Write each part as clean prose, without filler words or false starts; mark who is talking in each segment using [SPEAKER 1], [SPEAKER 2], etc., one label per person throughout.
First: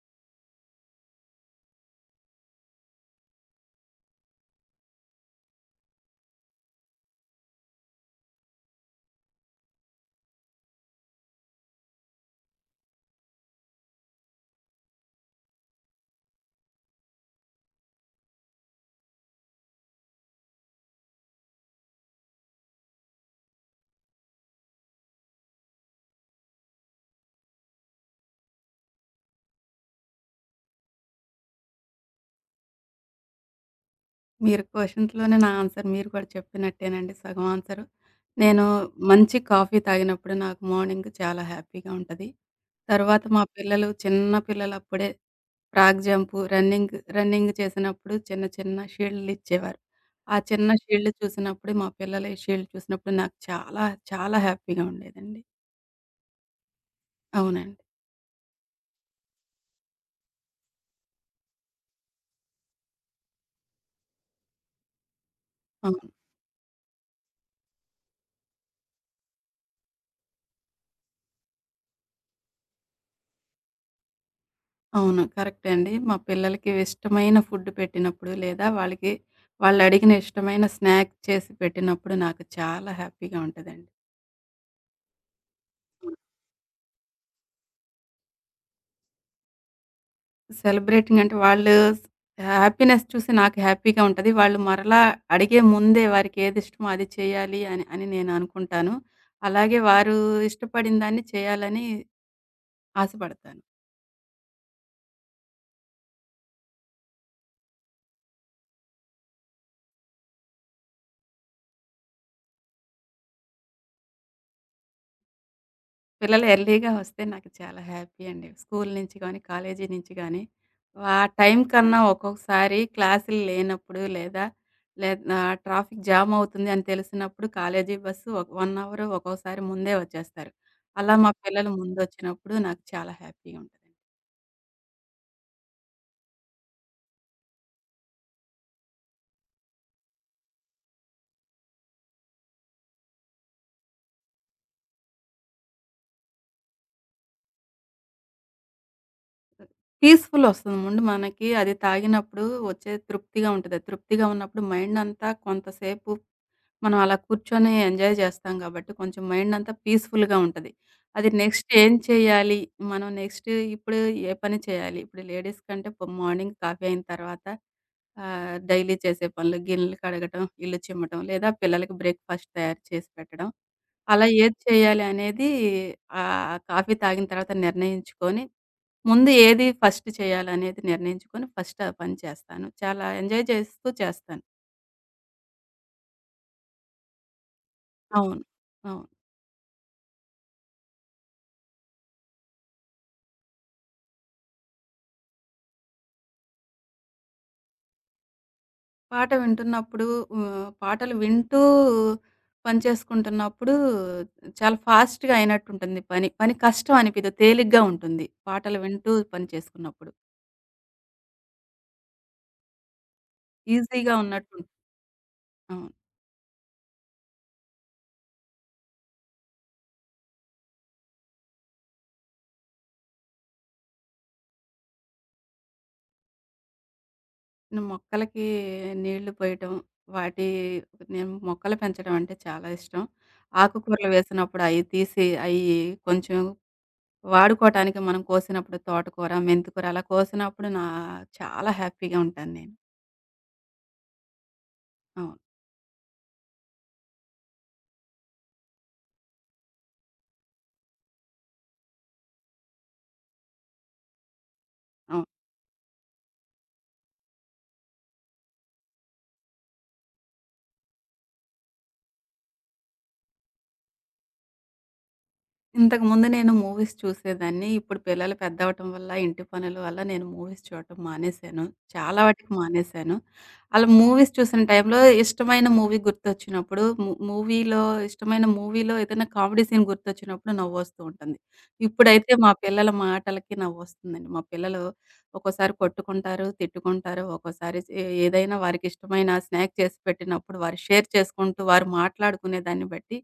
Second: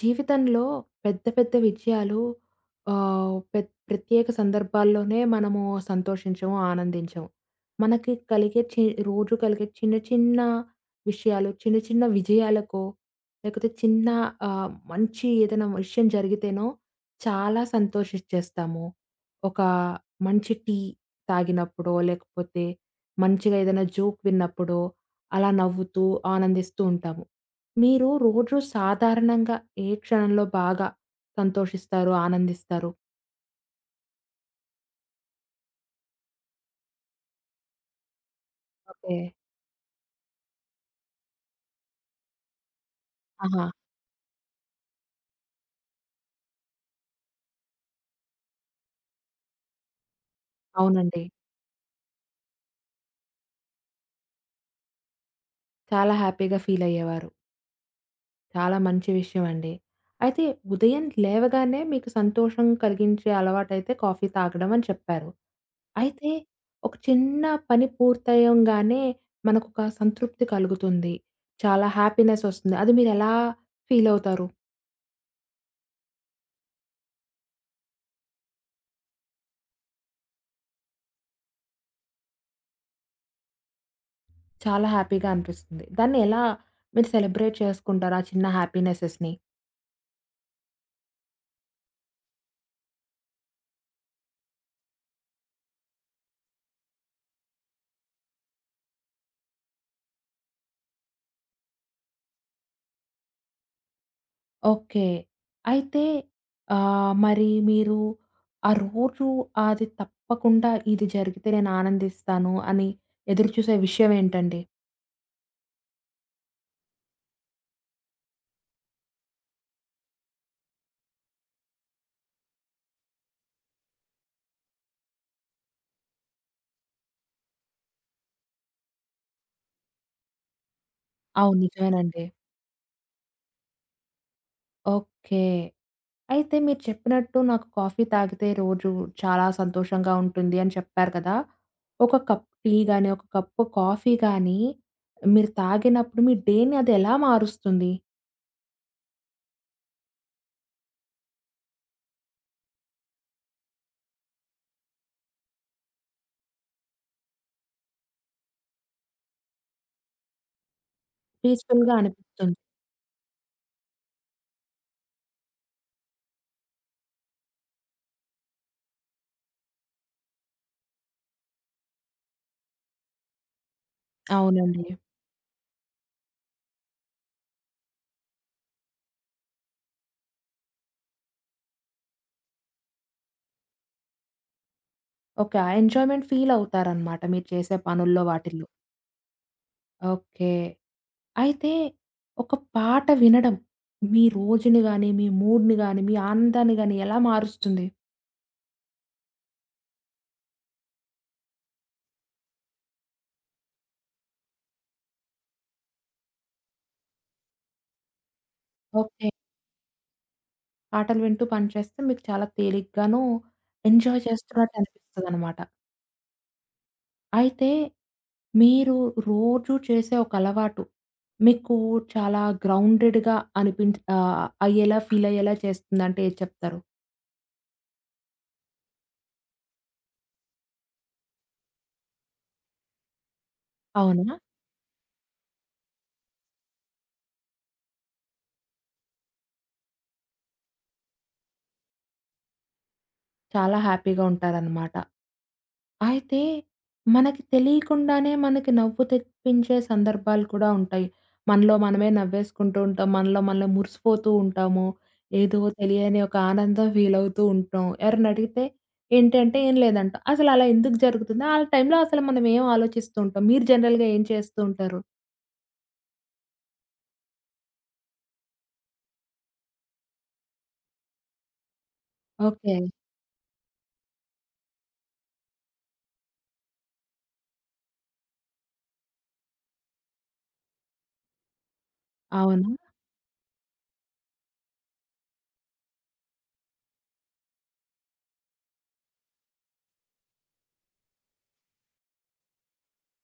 [SPEAKER 1] జీవితంలో పెద్ద పెద్ద విజయాలు ఆహ్, పె ప్రత్యేక సందర్భాల్లోనే మనము సంతోషించము, ఆనందించము. మనకి కలిగే చి రోజు కలిగే చిన్న చిన్న విషయాలు, చిన్న చిన్న విజయాలకో, లేకపోతే చిన్న మంచి ఏదైనా విషయం జరిగితేనో చాలా సంతోషిచ్చేస్తాము. ఒక మంచి టీ తాగినప్పుడో, లేకపోతే మంచిగా ఏదైనా జోక్ విన్నప్పుడో అలా నవ్వుతూ ఆనందిస్తూ ఉంటాము. మీరు రోజు సాధారణంగా ఏ క్షణంలో బాగా సంతోషిస్తారు, ఆనందిస్తారు?
[SPEAKER 2] మీరు క్వషన్స్‌లోనే నా ఆన్సర్ మీరు కూడా చెప్పినట్టేనండి సగం ఆన్సరు. నేను
[SPEAKER 1] ఓకే.
[SPEAKER 2] మంచి కాఫీ తాగినప్పుడు నాకు మార్నింగ్ చాలా హ్యాపీగా ఉంటది. తర్వాత మా
[SPEAKER 1] ఆహా!
[SPEAKER 2] పిల్లలు చిన్న పిల్లలప్పుడే ఫ్రాగ్ జంపు, రన్నింగ్ రన్నింగ్ చేసినప్పుడు చిన్న చిన్న షీల్డ్‌లిచ్చేవారు. ఆ చిన్న షీల్డ్
[SPEAKER 1] అవునండి.
[SPEAKER 2] చూసినప్పుడు మా పిల్లలు ఈ షీల్డ్ చూసినప్పుడు నాకు చాలా చాలా హ్యాపీగా ఉండేదండి.
[SPEAKER 1] చాలా హ్యాపీగా ఫీల్ అయ్యేవారు.
[SPEAKER 2] అవునండి.
[SPEAKER 1] చాలా మంచి విషయం అండి. అయితే ఉదయం లేవగానే మీకు సంతోషం కలిగించే అలవాటైతే కాఫీ తాగడం అని చెప్పారు.
[SPEAKER 2] అవును.
[SPEAKER 1] అయితే ఒక చిన్న పని పూర్తయ్యంగానే మనకొక సంతృప్తి కలుగుతుంది. చాలా హ్యాపీనెస్ వస్తుంది. అది మీరెలా ఫీల్ అవుతారు?
[SPEAKER 2] అవును, కరెక్టే అండి. మా పిల్లలకి ఇష్టమైన ఫుడ్ పెట్టినప్పుడు, లేదా వాళ్ళకి వాళ్ళడిగిన ఇష్టమైన స్నాక్ చేసి పెట్టినప్పుడు నాకు చాలా హ్యాపీగా ఉంటదండి.
[SPEAKER 1] చాలా హ్యాపీగా అనిపిస్తుంది.
[SPEAKER 2] హ్మ్.
[SPEAKER 1] దాన్ని ఎలా మీరు సెలబ్రేట్ చేసుకుంటారు ఆ చిన్న హ్యాపీనెసెస్‌ని?
[SPEAKER 2] సెలబ్రేటింగ్ అంటే వాళ్ళు హ్యాపీనెస్ చూసి నాకు హ్యాపీగా ఉంటది. వాళ్ళు మరలా అడిగే ముందే వారికి ఏదిష్టమో అది చేయాలి అని నేననుకుంటాను. అలాగే వారు ఇష్టపడిన దాన్ని చేయాలని ఆశపడతాను.
[SPEAKER 1] ఓకే. అయితే మరి మీరు ఆ రోజు అది తప్పకుండా ఇది జరిగితే నేను ఆనందిస్తాను అని ఎదురుచూసే విషయం ఏంటండి?
[SPEAKER 2] పిల్లలు ఎర్లీగా వస్తే నాకు చాలా హ్యాపీ అండి. స్కూలు నుంచి గానీ, కాలేజీ నుంచి గానీ, ఆ టైం కన్నా ఒక్కొక్కసారి క్లాసులు లేనప్పుడు లేదా లే ట్రాఫిక్ జామ్ అవుతుంది అని తెలిసినప్పుడు కాలేజీ బస్సు ఒక 1 అవర్ ఒక్కోసారి ముందే వచ్చేస్తారు. అలా మా
[SPEAKER 1] అవును.
[SPEAKER 2] పిల్లలు
[SPEAKER 1] నిజమేనండి.
[SPEAKER 2] ముందొచ్చినప్పుడు నాకు చాలా హ్యాపీగా ఉంటది.
[SPEAKER 1] ఓకే. అయితే మీరు చెప్పినట్టు నాకు కాఫీ తాగితే రోజు చాలా సంతోషంగా ఉంటుంది అని చెప్పారు కదా! ఒక కప్ టీ గాని, ఒక కప్పు కాఫీ గాని మీరు తాగినప్పుడు మీ డే‌ని అది ఎలా మారుస్తుంది?
[SPEAKER 2] పీస్‌ఫుల్ వస్తుంది. ముందు మనకి అది తాగినప్పుడు వచ్చే తృప్తిగా ఉంటది. తృప్తిగా ఉన్నప్పుడు మైండ్ అంతా కొంతసేపు మనం అలా కూర్చొని ఎంజాయ్ చేస్తాం కాబట్టి కొంచెం మైండ్ అంతా పీస్‌ఫుల్‌గా ఉంటది. అది నెక్స్ట్ ఏం
[SPEAKER 1] పీస్‌ఫుల్‌గా అనిపిస్తుంది.
[SPEAKER 2] చేయాలి? మనం నెక్స్ట్ ఇప్పుడు ఏ పని చేయాలి? ఇప్పుడు లేడీస్ కంటే పొ మార్నింగ్ కాఫీ అయిన తర్వాత డైలీ చేసే పనులు గిన్నెలు కడగటం, ఇల్లు చిమ్మటం లేదా పిల్లలకి బ్రేక్‌ఫాస్ట్ తయారు చేసి పెట్టడం. అలా ఏది
[SPEAKER 1] అవునండి.
[SPEAKER 2] చేయాలి అనేది కాఫీ తాగిన తర్వాత నిర్ణయించుకొని, ముందు ఏది ఫస్ట్ చేయాలనేది నిర్ణయించుకొని ఫస్ట్ ఆ పని చేస్తాను. చాలా ఎంజాయ్ చేస్తూ చేస్తాను.
[SPEAKER 1] ఓకే. ఆ ఎంజాయ్‌మెంట్ ఫీలవుతారనమాట మీరు చేసే పనుల్లో
[SPEAKER 2] అవును.
[SPEAKER 1] వాటిల్లో.
[SPEAKER 2] అవును.
[SPEAKER 1] ఓకే. అయితే ఒక పాట వినడం మీ రోజుని గాని, మీ మూడ్‌ని గాని, మీ ఆనందాన్ని గాని ఎలా మారుస్తుంది?
[SPEAKER 2] పాట వింటున్నప్పుడు పాటలు వింటూ పని చేసుకుంటున్నప్పుడు చాలా ఫాస్ట్‌గా అయినట్టుంటుంది పని. పని కష్టం అనిపియదు. తేలిగ్గా ఉంటుంది పాటలు వింటూ
[SPEAKER 1] ఓకే.
[SPEAKER 2] పని చేసుకున్నప్పుడు.
[SPEAKER 1] పాటలు వింటూ పని చేస్తే మీకు చాలా తేలిగ్గాను
[SPEAKER 2] ఈజీగా
[SPEAKER 1] ఎంజాయ్
[SPEAKER 2] ఉన్నట్టు ఉంటుంది.
[SPEAKER 1] చేస్తున్నట్టు అనిపిస్తదనమాట.
[SPEAKER 2] అవును.
[SPEAKER 1] అయితే మీరు రోజు చేసే ఒక అలవాటు మీకు చాలా గ్రౌండెడ్‌గా అయ్యేలా ఫీలయ్యేలా చేస్తుందంటే ఏది చెప్తారు?
[SPEAKER 2] నేను మొక్కలకి నీళ్లు పోయటం, వాటి నేను మొక్కలు పెంచడం అంటే చాలా ఇష్టం. ఆకుకూరలు
[SPEAKER 1] అవునా?
[SPEAKER 2] వేసినప్పుడు అయి తీసి అయి కొంచెం వాడుకోవటానికి మనం కోసినప్పుడు తోటకూర, మెంతికూర అలా కోసినప్పుడు నా చాలా హ్యాపీగా ఉంటాను నేను.
[SPEAKER 1] చాలా హ్యాపీగా ఉంటారనమాట.
[SPEAKER 2] అవును.
[SPEAKER 1] అయితే మనకి తెలియకుండానే మనకి నవ్వు తెప్పించే సందర్భాలు కూడా ఉంటాయి. మనలో మనమే నవ్వేసుకుంటూ ఉంటాం. మనలో మనలో మురిసిపోతూ ఉంటాము.
[SPEAKER 2] అవును.
[SPEAKER 1] ఏదో తెలియని ఒక ఆనందం ఫీలవుతూ ఉంటాం. ఎవరైనా అడిగితే ఏంటి అంటే ఏం లేదంటాం. అసలు అలా ఎందుకు జరుగుతుంది? ఆ టైంలో అసలు మనం ఏం ఆలోచిస్తూ ఉంటాం? మీరు జనరల్‌గా ఏం చేస్తూ ఉంటారు?
[SPEAKER 2] ఇంతకుముందు నేను మూవీస్ చూసేదాన్ని. ఇప్పుడు పిల్లలు పెద్దవ్వటం వల్ల, ఇంటి పనుల వల్ల నేను మూవీస్ చూడటం మానేశాను. చాలా వాటికి
[SPEAKER 1] ఓకే.
[SPEAKER 2] మానేశాను. అలా మూవీస్ చూసిన టైంలో ఇష్టమైన మూవీ గుర్తొచ్చినప్పుడు మూవీలో ఇష్టమైన మూవీలో ఏదైనా కామెడీ సీన్ గుర్తొచ్చినప్పుడు నవ్వొస్తూ ఉంటుంది. ఇప్పుడైతే మా
[SPEAKER 1] అవునా?
[SPEAKER 2] పిల్లల మాటలకి నవ్వొస్తుందండి. మా పిల్లలు ఒక్కోసారి కొట్టుకుంటారు, తిట్టుకుంటారు. ఒక్కోసారి ఏదైనా వారికిష్టమైన స్నాక్ చేసి పెట్టినప్పుడు వారు షేర్ చేసుకుంటూ, వారు మాట్లాడుకునే దాన్ని బట్టి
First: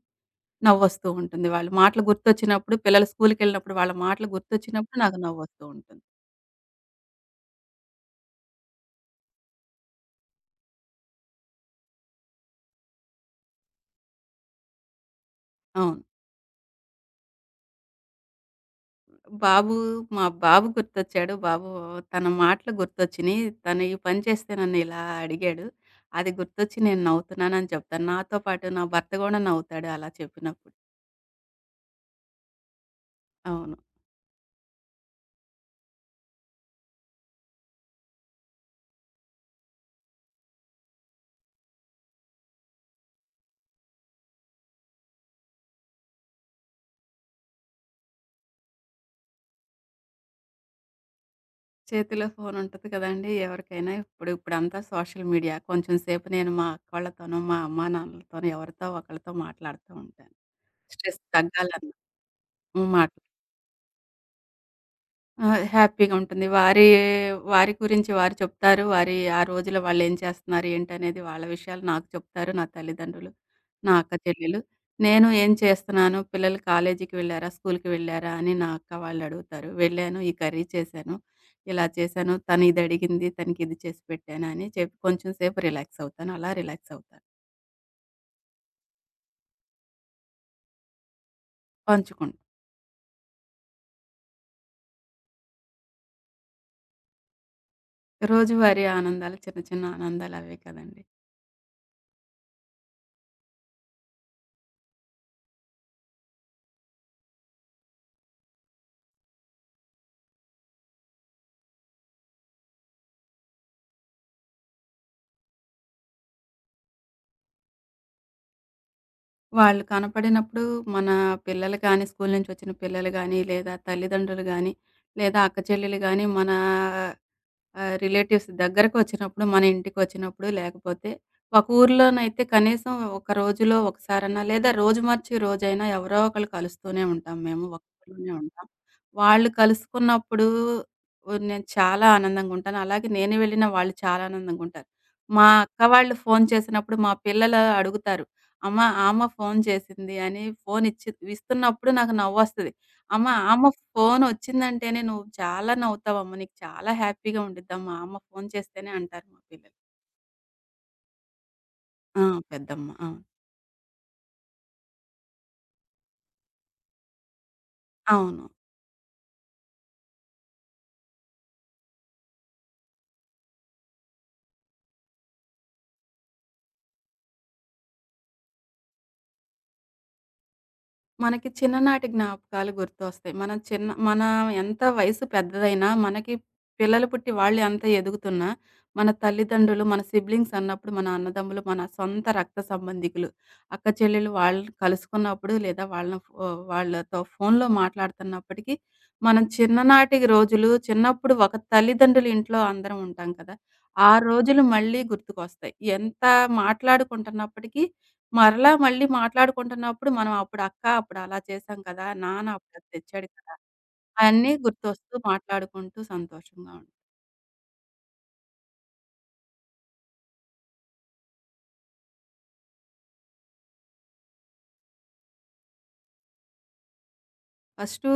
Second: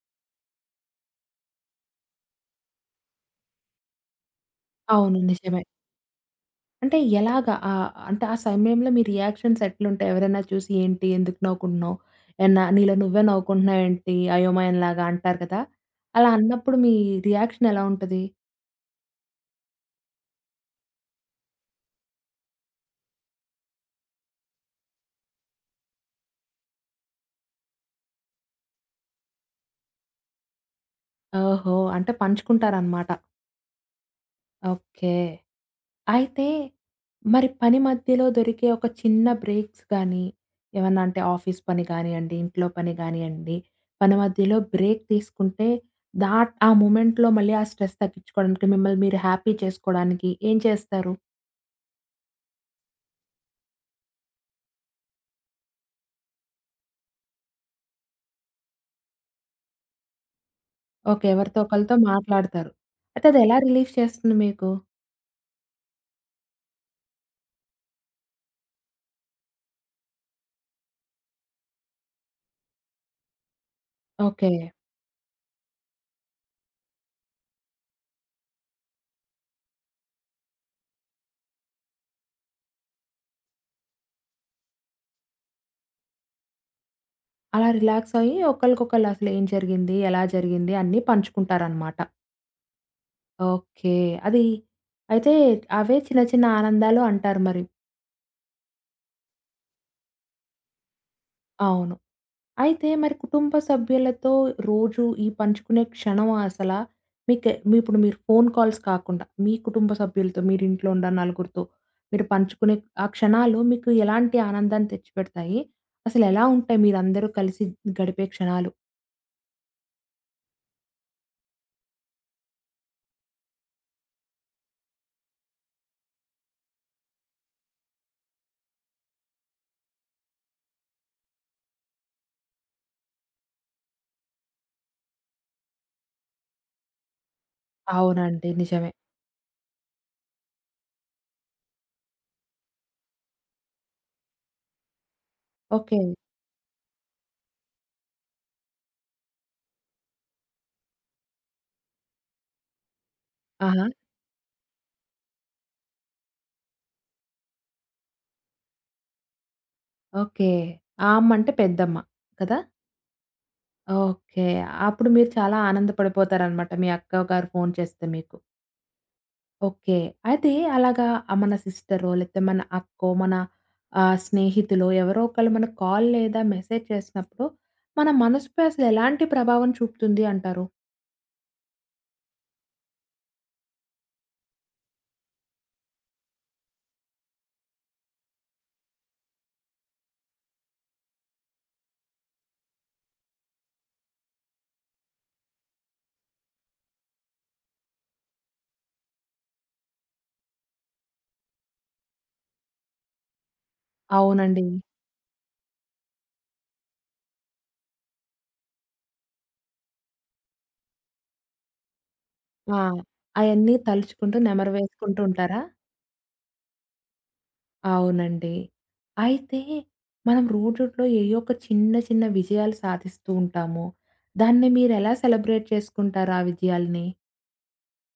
[SPEAKER 2] నవ్వొస్తూ ఉంటుంది. వాళ్ళ మాటలు గుర్తొచ్చినప్పుడు పిల్లలు స్కూలుకెళ్ళినప్పుడు వాళ్ళ మాటలు గుర్తొచ్చినప్పుడు
[SPEAKER 1] అవును.
[SPEAKER 2] నాకు
[SPEAKER 1] నిజమే.
[SPEAKER 2] నవ్వొస్తూ ఉంటుంది.
[SPEAKER 1] అంటే ఎలాగా? అంటే ఆ సమయంలో మీ రియాక్షన్స్ ఎట్లుంటాయి? ఎవరైనా చూసి ఏంటి ఎందుకు నవ్వుకుంటున్నావు? ఏమన్నా నీలో నువ్వే నవ్వుకుంటున్నావు ఏంటి? అయోమయంలాగా అంటారు కదా!
[SPEAKER 2] అవును.
[SPEAKER 1] అలా అన్నప్పుడు మీ రియాక్షన్ ఎలా ఉంటది?
[SPEAKER 2] బాబు మా బాబు గుర్తొచ్చాడు. బాబు తన మాటలు గుర్తొచ్చినియి. తను ఈ పని చేస్తే నన్ను ఇలా అడిగాడు. అది గుర్తొచ్చి నేను నవ్వుతున్నానని చెప్తాను. నాతో పాటు నా భర్త గూడా నవ్వుతాడు అలా చెప్పినప్పుడు.
[SPEAKER 1] ఓహో! అంటే పంచుకుంటారనమాట.
[SPEAKER 2] అవును.
[SPEAKER 1] ఓకే. అయితే, మరి పని మధ్యలో దొరికే ఒక చిన్న బ్రేక్స్ గానీ, ఏమన్నా అంటే ఆఫీస్ పని గానియ్యండి, ఇంట్లో పని గానియ్యండి, పని మధ్యలో బ్రేక్ తీసుకుంటే దాట్ ఆ మొమెంట్‌లో మళ్ళీ ఆ స్ట్రెస్ తగ్గించుకోవడానికి, మిమ్మల్ని మీరు హ్యాపీ చేసుకోవడానికి ఏం చేస్తారు?
[SPEAKER 2] చేతిలో ఫోనుంటది కదండీ ఎవరికైనా ఇప్పుడు. ఇప్పుడంతా సోషల్ మీడియా. కొంచెం సేపు నేను మా అక్కోళ్ళతోనో, మా అమ్మానాన్నలతోనో ఎవరితో ఒకళ్ళతో మాట్లాడుతూ ఉంటాను స్ట్రెస్
[SPEAKER 1] ఓకే. ఎవరితో
[SPEAKER 2] తగ్గాలన్నా.
[SPEAKER 1] ఒకళ్ళతో మాట్లాడతారు.
[SPEAKER 2] హ్మ్. మాట్లా
[SPEAKER 1] అయితే అది ఎలా రిలీఫ్ చేస్తుంది మీకు?
[SPEAKER 2] ఆ, హ్యాపీగా ఉంటుంది. వారి వారి గురించి వారు చెప్తారు. వారి ఆ రోజులో వాళ్ళేం చేస్తున్నారు, ఏంటనేది వాళ్ళ విషయాలు నాకు చెప్తారు. నా తల్లిదండ్రులు, నా అక్క
[SPEAKER 1] ఓకే.
[SPEAKER 2] చెల్లెలు. నేను ఏం చేస్తున్నాను, పిల్లలు కాలేజీకి వెళ్ళారా, స్కూలుకి వెళ్ళారా అని నా అక్క వాళ్ళడుగుతారు. వెళ్ళాను, ఈ కర్రీ చేశాను, ఇలా చేశాను, తను ఇది అడిగింది, తనకి ఇది చేసి పెట్టాను అని చెప్పి కొంచెం సేపు రిలాక్స్ అవుతాను. అలా రిలాక్స్ అవుతాను.
[SPEAKER 1] అలా రిలాక్స్ అయ్యి ఒకళ్ళకొకళ్ళు అసలు ఏం జరిగింది? ఎలా జరిగింది? అన్నీ పంచుకుంటారనమాట.
[SPEAKER 2] పంచుకుంటాం.
[SPEAKER 1] ఓకే. అది అయితే అవే చిన్న చిన్న ఆనందాలు అంటారు మరి.
[SPEAKER 2] రోజువారీ ఆనందాలు చిన్న చిన్న ఆనందాలు అవే కదండీ!
[SPEAKER 1] అవును. అయితే మరి కుటుంబ సభ్యులతో రోజు ఈ పంచుకునే క్షణం అసల మీకే మీ ఇప్పుడు మీరు ఫోను కాల్స్ కాకుండా, మీ కుటుంబ సభ్యులతో మీరింట్లో ఉన్న నలుగురితో మీరు పంచుకునే ఆ క్షణాలు మీకు ఎలాంటి ఆనందాన్ని తెచ్చిపెడతాయి? అసలెలా ఉంటాయి మీరందరూ కలిసి గడిపే క్షణాలు?
[SPEAKER 2] వాళ్ళు కనపడినప్పుడు మన పిల్లలు గానీ, స్కూలు నుంచొచ్చిన పిల్లలు గానీ, లేదా తల్లిదండ్రులు గానీ, లేదా అక్క చెల్లెలు గానీ, మన రిలేటివ్స్ దగ్గరకొచ్చినప్పుడు, మన ఇంటికొచ్చినప్పుడు, లేకపోతే ఒక ఊర్లోనైతే కనీసం ఒక రోజులో ఒకసారన్నా, లేదా రోజు మార్చి రోజైనా ఎవరో ఒకళ్ళు కలుస్తూనే ఉంటాం మేము. ఒక ఊర్లోనే
[SPEAKER 1] అవునండి.
[SPEAKER 2] ఉంటాం.
[SPEAKER 1] నిజమే.
[SPEAKER 2] వాళ్ళు కలుసుకున్నప్పుడు ఓహ్, నేను చాలా ఆనందంగుంటాను. అలాగే నేను వెళ్ళిన వాళ్ళు చాలా ఆనందంగుంటారు. మా అక్క
[SPEAKER 1] ఓకే.
[SPEAKER 2] వాళ్ళు ఫోను చేసినప్పుడు మా పిల్లలు అడుగుతారు. అమ్మ ఫోను చేసింది అని ఫోనిచ్చి ఇస్తున్నప్పుడు నాకు నవ్వొస్తది. అమ్మ ఆమ
[SPEAKER 1] ఆహా!
[SPEAKER 2] ఫోనొచ్చిందంటేనే నువ్వు చాలా నవ్వుతావమ్మ. నీకు చాలా హ్యాపీగా ఉండిద్దమ్మా. అమ్మ ఫోను చేస్తేనే అంటారు మా పిల్లలు.
[SPEAKER 1] ఓకే. ఆ అమ్మంటే పెద్దమ్మ
[SPEAKER 2] ఆ,
[SPEAKER 1] కదా!
[SPEAKER 2] పెద్దమ్మ. అవును.
[SPEAKER 1] ఓకే. అప్పుడు మీరు చాలా ఆనందపడిపోతారనమాట మీ అక్కగారు ఫోను చేస్తే మీకు.
[SPEAKER 2] అవును.
[SPEAKER 1] ఓకే. అయితే అలాగా మన సిస్టరో, లేతే మన అక్కో, మన స్నేహితులో ఎవరో ఒకళ్ళు మనకు కాల్ లేదా మెసేజ్ చేసినప్పుడు, మన మనసుపై అసలు ఎలాంటి ప్రభావం చూపుతుంది అంటారు?
[SPEAKER 2] మనకి చిన్ననాటి జ్ఞాపకాలు గుర్తొస్తాయి. మనం చిన్న మన ఎంత వయసు పెద్దదైనా, మనకి పిల్లలు పుట్టి వాళ్ళే అంత ఎదుగుతున్నా, మన తల్లిదండ్రులు, మన సిబ్లింగ్స్ అన్నప్పుడు, మన అన్నదమ్ములు, మన సొంత రక్త సంబంధికులు, అక్క చెల్లెలు వాళ్ళని కలుసుకున్నప్పుడు, లేదా వాళ్ళని వాళ్ళతో ఫోన్‌లో మాట్లాడుతున్నప్పటికీ, మనం చిన్ననాటి రోజులు, చిన్నప్పుడు ఒక తల్లిదండ్రుల ఇంట్లో అందరం ఉంటాం కదా! ఆ రోజులు
[SPEAKER 1] అవునండి.
[SPEAKER 2] మళ్ళీ గుర్తుకొస్తాయి. ఎంత మాట్లాడుకుంటున్నప్పటికీ మరలా మళ్ళీ మాట్లాడుకుంటున్నప్పుడు మనం అప్పుడు అక్క అప్పుడు అలా చేశాం కదా! నాన్న అప్పుడు
[SPEAKER 1] ఆ!
[SPEAKER 2] అది తెచ్చాడు కదా!
[SPEAKER 1] అయన్నీ తలుచుకుంటూ
[SPEAKER 2] అయన్నీ
[SPEAKER 1] నెమరు
[SPEAKER 2] గుర్తొస్తూ
[SPEAKER 1] వేసుకుంటూ ఉంటారా?
[SPEAKER 2] మాట్లాడుకుంటూ సంతోషంగా ఉంటాం.
[SPEAKER 1] అవునండి. అయితే మనం రోజుట్లో ఏయో ఒక చిన్న, చిన్న విజయాలు సాధిస్తూ ఉంటాము. దాన్ని మీరెలా సెలబ్రేట్ చేసుకుంటారు ఆ విజయాల్ని?
[SPEAKER 2] ఫస్టు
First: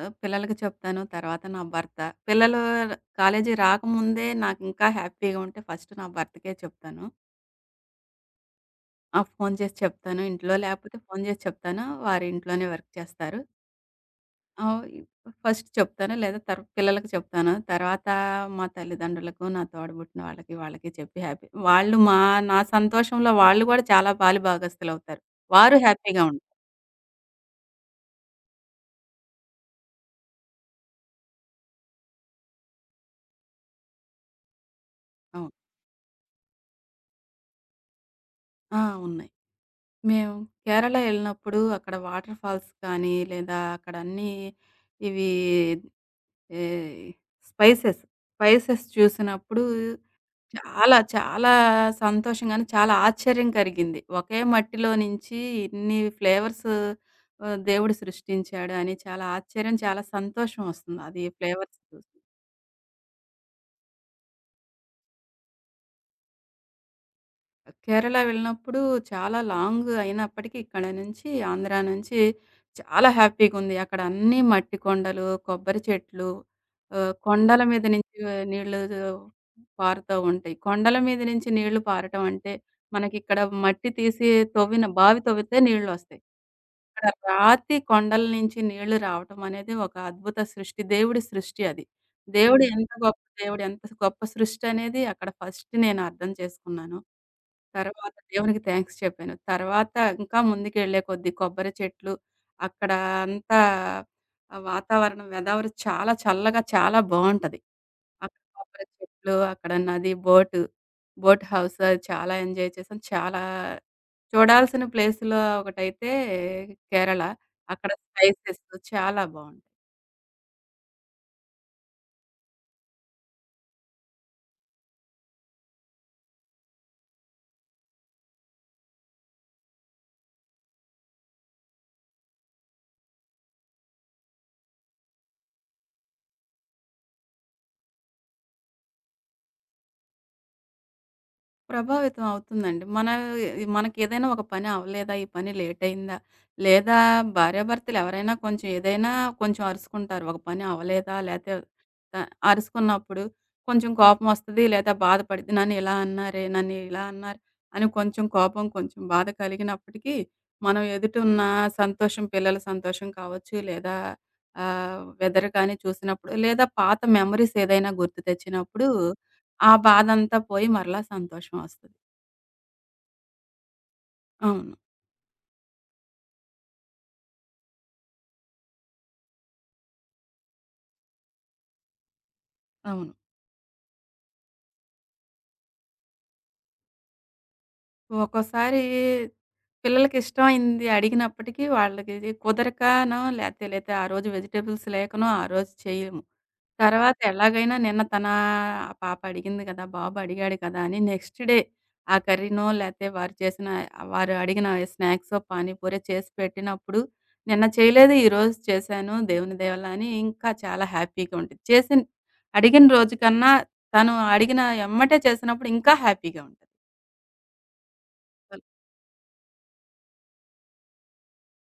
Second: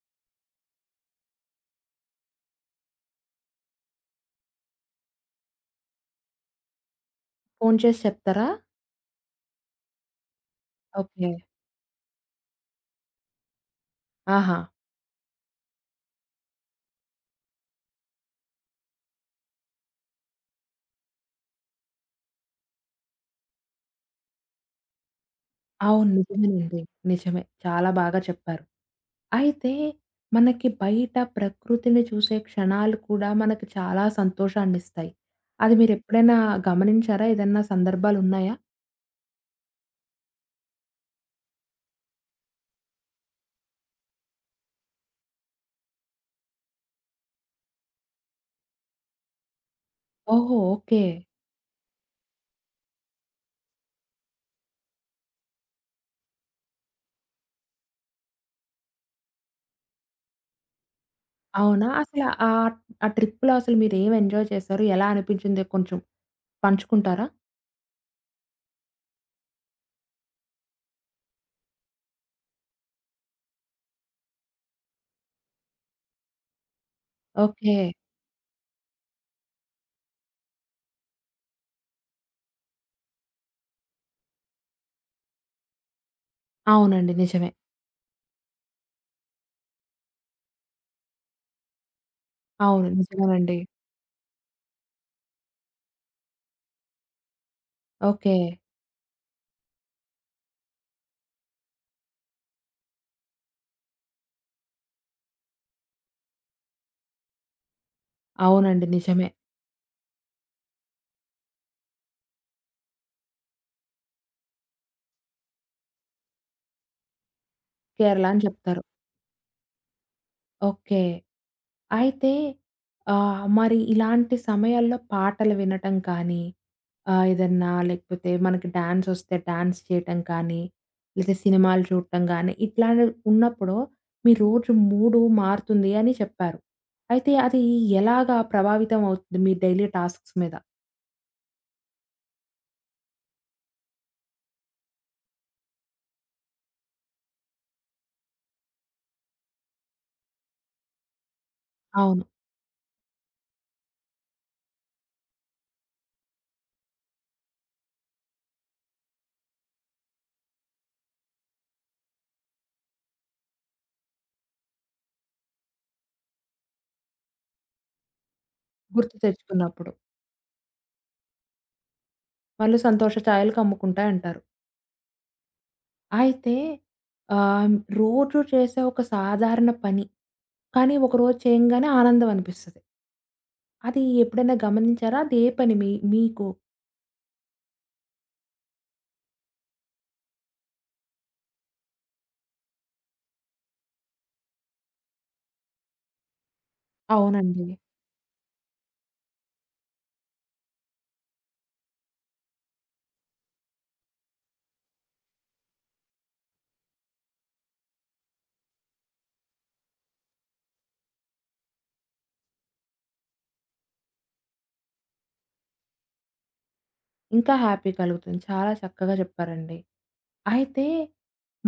[SPEAKER 2] పిల్లలకి చెప్తాను. తర్వాత నా భర్త. పిల్లలు కాలేజీ రాకముందే నాకింకా హ్యాపీగా ఉంటే ఫస్ట్ నా భర్తకే చెప్తాను.
[SPEAKER 1] ఫోను చేసి చెప్తారా?
[SPEAKER 2] ఆ, ఫోను చేసి చెప్తాను. ఇంట్లో లేకపోతే ఫోను
[SPEAKER 1] ఓకే.
[SPEAKER 2] చేసి చెప్తాను. వారు ఇంట్లోనే వర్క్ చేస్తారు.
[SPEAKER 1] ఆహా!
[SPEAKER 2] ఆహ్, ఫస్ట్ చెప్తాను. లేదా పిల్లలకి చెప్తాను. తర్వాత మా తల్లిదండ్రులకు, నా తోడబుట్టిన వాళ్ళకి, వాళ్ళకి చెప్పి హ్యాపీ వాళ్ళు మా నా సంతోషంలో వాళ్ళు గూడా చాలా పాలి భాగస్తులవుతారు. వారు
[SPEAKER 1] అవును.
[SPEAKER 2] హ్యాపీగా ఉంటారు.
[SPEAKER 1] నిజమేనండి. నిజమే. చాలా బాగా చెప్పారు. అయితే మనకి బయట ప్రకృతిని చూసే క్షణాలు కూడా మనకు చాలా సంతోషాన్నిస్తాయి.
[SPEAKER 2] అవును.
[SPEAKER 1] అది మీరెప్పుడైనా గమనించారా? ఏదన్నా సందర్భాలున్నాయా?
[SPEAKER 2] ఆ, ఉన్నాయి. మేము కేరళ ఎళ్ళినప్పుడు అక్కడ వాటర్ ఫాల్స్ కానీ, లేదా అక్కడ అన్నీ ఇవి ఏ స్పైసెస్, స్పైసెస్ చూసినప్పుడు
[SPEAKER 1] ఓహో!
[SPEAKER 2] చాలా,
[SPEAKER 1] ఓకే.
[SPEAKER 2] చాలా సంతోషంగాను, చాలా ఆశ్చర్యం కలిగింది. ఒకే మట్టిలో నుంచి ఇన్ని ఫ్లేవర్స్ దేవుడు సృష్టించాడు అని చాలా ఆశ్చర్యం, చాలా సంతోషం ఒస్తుంది అది ఫ్లేవర్స్
[SPEAKER 1] అవునా?
[SPEAKER 2] చూసి.
[SPEAKER 1] అసలు ఆ ట్రిప్‌లో అసలు మీరేం ఎంజాయ్ చేశారు? ఎలా అనిపించింది కొంచెం పంచుకుంటారా?
[SPEAKER 2] కేరళ వెళ్ళినప్పుడు చాలా లాంగ్ అయినప్పటికీ ఇక్కడ నుంచి ఆంధ్ర నుంచి చాలా హ్యాపీగుంది. అక్కడ అన్నీ మట్టి కొండలు, కొబ్బరి చెట్లు, కొండల
[SPEAKER 1] ఓకే.
[SPEAKER 2] మీద నుంచి నీళ్ళు పారుతా ఉంటాయి. కొండల మీద నుంచి నీళ్లు పారటం అంటే మనకిక్కడ మట్టి తీసి తవ్విన బావి తవ్వితే నీళ్లొస్తాయి. ఇక్కడ
[SPEAKER 1] అవునండి. నిజమే.
[SPEAKER 2] రాతి కొండల నుంచి నీళ్లు రావటం అనేది ఒక అద్భుత సృష్టి. దేవుడి సృష్టి అది. దేవుడు
[SPEAKER 1] అవును.
[SPEAKER 2] ఎంత గొప్ప
[SPEAKER 1] నిజమేనండి.
[SPEAKER 2] దేవుడు, ఎంత గొప్ప సృష్టనేది అక్కడ ఫస్ట్ నేను అర్థం చేసుకున్నాను. తర్వాత
[SPEAKER 1] ఓకే.
[SPEAKER 2] దేవునికి థాంక్స్ చెప్పాను. తర్వాత ఇంకా ముందుకెళ్ళే కొద్దీ కొబ్బరి చెట్లు, అక్కడ అంతా వాతావరణం వెదర్ చాలా చల్లగా చాలా బావుంటది. అక్కడ
[SPEAKER 1] అవునండి.
[SPEAKER 2] కొబ్బరి
[SPEAKER 1] నిజమే.
[SPEAKER 2] చెట్లు, అక్కడ నది, బోట్, బోట్ హౌస్ అది చాలా ఎంజాయ్ చేసాం. చాలా చూడాల్సిన ప్లేస్‌లో ఒకటైతే కేరళ. అక్కడ
[SPEAKER 1] కేరళ అని
[SPEAKER 2] స్పైసెస్
[SPEAKER 1] చెప్తారు.
[SPEAKER 2] చాలా బావుంటాయి.
[SPEAKER 1] ఓకే. అయితే మరి ఇలాంటి సమయాల్లో పాటలు వినటం కానీ, ఏదన్నా లేకపోతే మనకి డాన్సొస్తే డాన్స్ చేయటం కానీ, లేదా సినిమాలు చూడటం గానీ, ఇట్లాంటివి ఉన్నప్పుడు మీ రోజు మూడు మారుతుంది అని చెప్పారు. అయితే అది ఎలాగా ప్రభావితం అవుతుంది మీ డైలీ టాస్క్స్ మీద?
[SPEAKER 2] ప్రభావితం అవుతుందండి. మన మనకేదైనా ఒక పని అవ్వలేదా? ఈ పని లేట్ అయిందా? లేదా భార్యాభర్తలు ఎవరైనా కొంచెం ఏదైనా కొంచెం అరుసుకుంటారు. ఒక పని అవ్వలేదా? లేతే
[SPEAKER 1] అవును.
[SPEAKER 2] అరుసుకున్నప్పుడు కొంచెం కోపం వస్తది. లేదా బాధపడిద్ది. నన్ను ఇలా అన్నారే! నన్ను ఇలా అన్నారు అని కొంచెం కోపం, కొంచెం బాధ కలిగినప్పటికీ మనం ఎదుట ఉన్న సంతోషం పిల్లల సంతోషం కావచ్చు. లేదా వెదర్ కానీ చూసినప్పుడు లేదా పాత మెమోరీస్ ఏదైనా గుర్తు తెచ్చినప్పుడు
[SPEAKER 1] గుర్తు
[SPEAKER 2] ఆ
[SPEAKER 1] తెచ్చుకున్నప్పుడు.
[SPEAKER 2] బాధంతా పోయి మరలా సంతోషం వస్తది.
[SPEAKER 1] వాళ్ళు సంతోష ఛాయలు కమ్ముకుంటాయంటారు.
[SPEAKER 2] అవును.
[SPEAKER 1] అయితే ఆహ్, రోజు చేసే ఒక సాధారణ పని కానీ ఒకరోజు చేయంగానే ఆనందం అనిపిస్తది.
[SPEAKER 2] అవును.
[SPEAKER 1] అది ఎప్పుడైనా గమనించారా? అది ఏ పని మీకు?
[SPEAKER 2] ఒక్కోసారి పిల్లలకి ఇష్టమైంది అడిగినప్పటికీ వాళ్ళకిది కుదరకనో లేతే లేతే ఆ రోజు వెజిటబుల్స్ లేకనో ఆ రోజు చేయము. తర్వాత
[SPEAKER 1] అవునండి.
[SPEAKER 2] ఎలాగైనా నిన్న తనా ఆ పాప అడిగింది కదా! బాబు అడిగాడు కదా! అని నెక్స్ట్ డే ఆ కర్రీనో లేతే వారు చేసిన వారు అడిగిన స్నాక్సో, పానీపూరో చేసి పెట్టినప్పుడు నిన్న చేయలేదు ఈరోజు చేశాను దేవుని దయ వల్ల అని ఇంకా చాలా హ్యాపీగా ఉంటది. అడిగిన రోజు కన్నా తను అడిగిన ఎమ్మటే చేసినప్పుడు ఇంకా హ్యాపీగా ఉంటది.
[SPEAKER 1] ఇంకా హ్యాపీ కలుగుతుంది. చాలా చక్కగా చెప్పారండి. అయితే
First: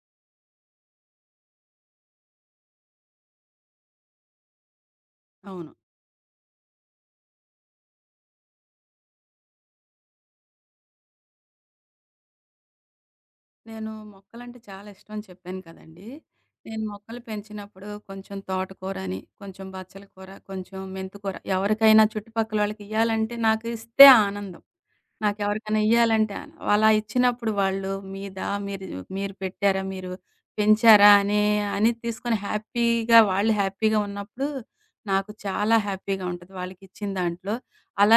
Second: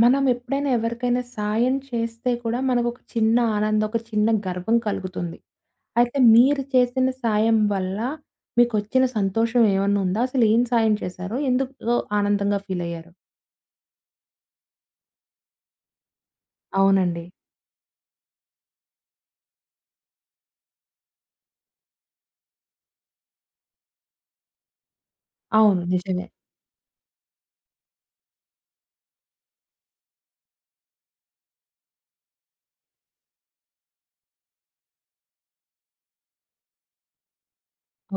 [SPEAKER 1] మనం ఎప్పుడైనా ఎవరికైనా సాయం చేస్తే కూడా మనకొక చిన్న ఆనందం, ఒక చిన్న గర్వం కలుగుతుంది.
[SPEAKER 2] అవును.
[SPEAKER 1] అయితే మీరు చేసిన సాయం వల్ల మీకొచ్చిన సంతోషం ఏమన్నా ఉందా? అసలు ఏం సాయం చేశారు? ఎందుకు ఆనందంగా ఫీల్ అయ్యారు?
[SPEAKER 2] నేను మొక్కలంటే చాలా ఇష్టం అని చెప్పాను కదండీ! నేను మొక్కలు
[SPEAKER 1] అవునండి.
[SPEAKER 2] పెంచినప్పుడు కొంచెం తోటకూరని, కొంచెం బచ్చల కూర, కొంచెం మెంతికూర ఎవరికైనా చుట్టుపక్కలోళ్ళకి ఇయ్యాలంటే నాకు ఇస్తే ఆనందం. నాకెవరికైనా
[SPEAKER 1] అవును. నిజమే.
[SPEAKER 2] ఇయ్యాలంటే అలా ఇచ్చినప్పుడు వాళ్ళు మీదా? మీరు మీరు పెట్టారా? మీరు పెంచారా? అనే అని తీసుకొని హ్యాపీగా వాళ్ళు హ్యాపీగా ఉన్నప్పుడు నాకు చాలా హ్యాపీగా ఉంటది వాళ్ళకిచ్చిన దాంట్లో.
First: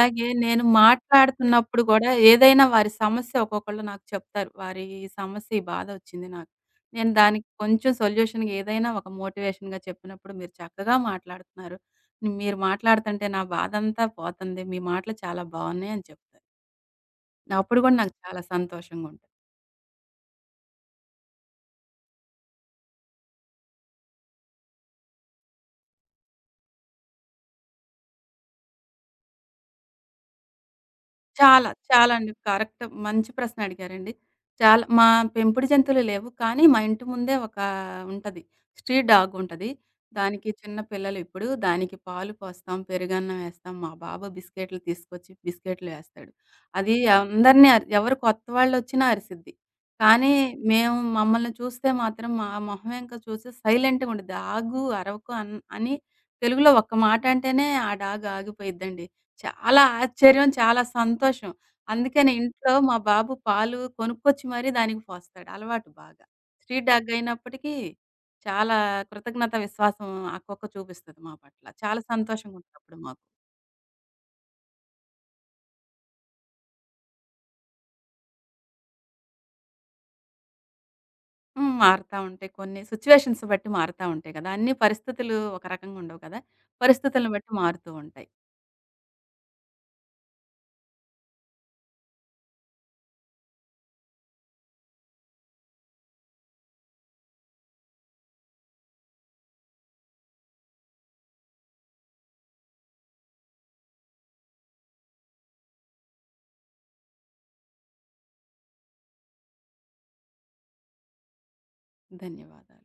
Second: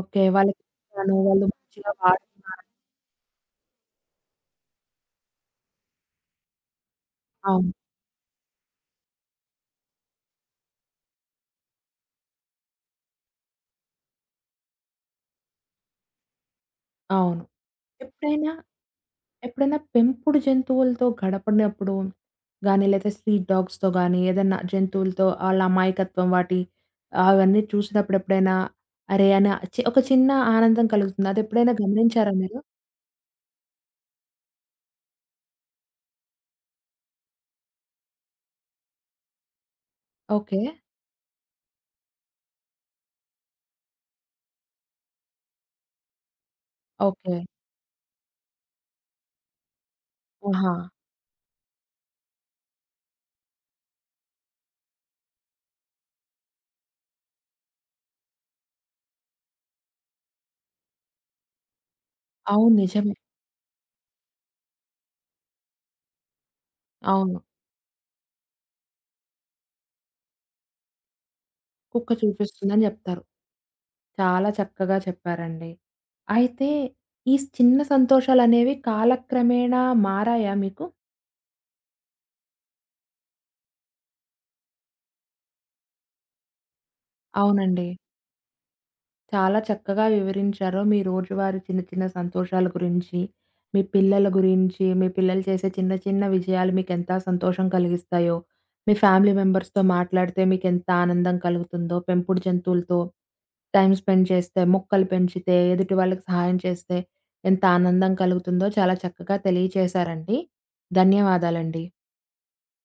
[SPEAKER 1] ఓకే.
[SPEAKER 2] నేను
[SPEAKER 1] వాళ్ళకిచ్చాను. వాళ్ళు
[SPEAKER 2] మాట్లాడుతున్నప్పుడు
[SPEAKER 1] మంచిగా
[SPEAKER 2] గూడా
[SPEAKER 1] వాడు
[SPEAKER 2] ఏదైనా వారి సమస్య ఒక్కొక్కళ్ళు నాకు చెప్తారు. వారి ఈ సమస్య, ఈ బాధొచ్చింది నాకు. నేను దానికి
[SPEAKER 1] అవును.
[SPEAKER 2] కొంచెం సొల్యూషన్‌గా ఏదైనా ఒక మోటివేషన్‌గా చెప్పినప్పుడు మీరు చక్కగా మాట్లాడుతున్నారు. మీరు మాట్లాడుతుంటే నా బాధంతా పోతుంది. మీ మాటలు చాలా బావున్నాయి అని చెప్తారు.
[SPEAKER 1] అవును.
[SPEAKER 2] అప్పుడు గూడా నాకు చాలా
[SPEAKER 1] ఎప్పుడైనా
[SPEAKER 2] సంతోషంగుంటది.
[SPEAKER 1] ఎప్పుడైనా పెంపుడు జంతువులతో గడపడినప్పుడు గానీ, లేతే స్ట్రీట్ డాగ్స్‌తో గానీ, ఏదన్నా జంతువులతో ఆళ్ళ అమాయకత్వం వాటి అవన్నీ చూసినప్పుడు ఎప్పుడైనా, అరే! అని చి ఒక చిన్న ఆనందం కలుగుతుంది.
[SPEAKER 2] చాలా,
[SPEAKER 1] అదెప్పుడైనా
[SPEAKER 2] చాలా అండి.
[SPEAKER 1] గమనించారా మీరు?
[SPEAKER 2] కరెక్ట్ మంచి ప్రశ్న అడిగారండి. చాలా మా పెంపుడు జంతువులు లేవు. కానీ మా ఇంటి ముందే ఒక ఉంటది. స్ట్రీట్ డాగ్ ఉంటది. దానికి
[SPEAKER 1] ఓకే.
[SPEAKER 2] చిన్న పిల్లలు ఇప్పుడు. దానికి పాలు పోస్తాం, పెరుగన్నం ఏస్తాం. మా బాబు బిస్కెట్లు తీసుకొచ్చి బిస్కెట్లు ఏస్తాడు. అది
[SPEAKER 1] ఓకే.
[SPEAKER 2] అందరిని ఎవరు కొత్త వాళ్ళొచ్చినా అరిసిద్ది. కానీ
[SPEAKER 1] ఆహా!
[SPEAKER 2] మేము మమ్మల్ని చూస్తే మాత్రం మా మొహం వెంక చూసి సైలెంట్‌గుండిద్ది. ఆగు, అరవకు అని తెలుగులో ఒక్క మాట అంటేనే ఆ డాగ్ ఆగిపోయిద్దండి. చాలా ఆశ్చర్యం, చాలా సంతోషం. అందుకనే
[SPEAKER 1] అవును.
[SPEAKER 2] ఇంట్లో మా
[SPEAKER 1] నిజమే.
[SPEAKER 2] బాబు పాలు కొనుక్కొచ్చి మరీ దానికి పోస్తాడు అలవాటు బాగా. స్ట్రీట్ డాగ్
[SPEAKER 1] అవును.
[SPEAKER 2] అయినప్పటికీ చాలా కృతజ్ఞత విశ్వాసం ఆ కుక్క చూపిస్తది మా పట్ల. చాలా
[SPEAKER 1] కుక్క
[SPEAKER 2] సంతోషంగా
[SPEAKER 1] చూపిస్తుందని
[SPEAKER 2] ఉంటదప్పుడు
[SPEAKER 1] జెప్తారు.
[SPEAKER 2] మాకు.
[SPEAKER 1] చాలా చక్కగా చెప్పారండి. అయితే ఈ చిన్న సంతోషాలనేవి కాలక్రమేణా మారాయా మీకు?
[SPEAKER 2] హ్మ్. మారుతా ఉంటాయి. కొన్ని సిట్యుయేషన్స్ బట్టి మారుతా ఉంటాయి కదా! అన్ని పరిస్థితులు ఒక రకంగా ఉండవు కదా! పరిస్థితులను బట్టి
[SPEAKER 1] అవునండి.
[SPEAKER 2] మారుతూ ఉంటాయి.
[SPEAKER 1] చాలా చక్కగా వివరించారు. మీ రోజువారీ చిన్న చిన్న సంతోషాల గురించి, మీ పిల్లల గురించి, మీ పిల్లలు చేసే చిన్న చిన్న విజయాలు మీకెంత సంతోషం కలిగిస్తాయో, మీ ఫ్యామిలీ మెంబర్స్‌తో మాట్లాడితే మీకెంత ఆనందం కలుగుతుందో, పెంపుడు జంతువులతో టైమ్ స్పెండ్ చేస్తే, మొక్కలు పెంచితే, ఎదుటి వాళ్ళకి సహాయం చేస్తే ఎంత ఆనందం కలుగుతుందో చాలా చక్కగా తెలియచేశారండి. ధన్యవాదాలండి.
[SPEAKER 2] ధన్యవాదాలు.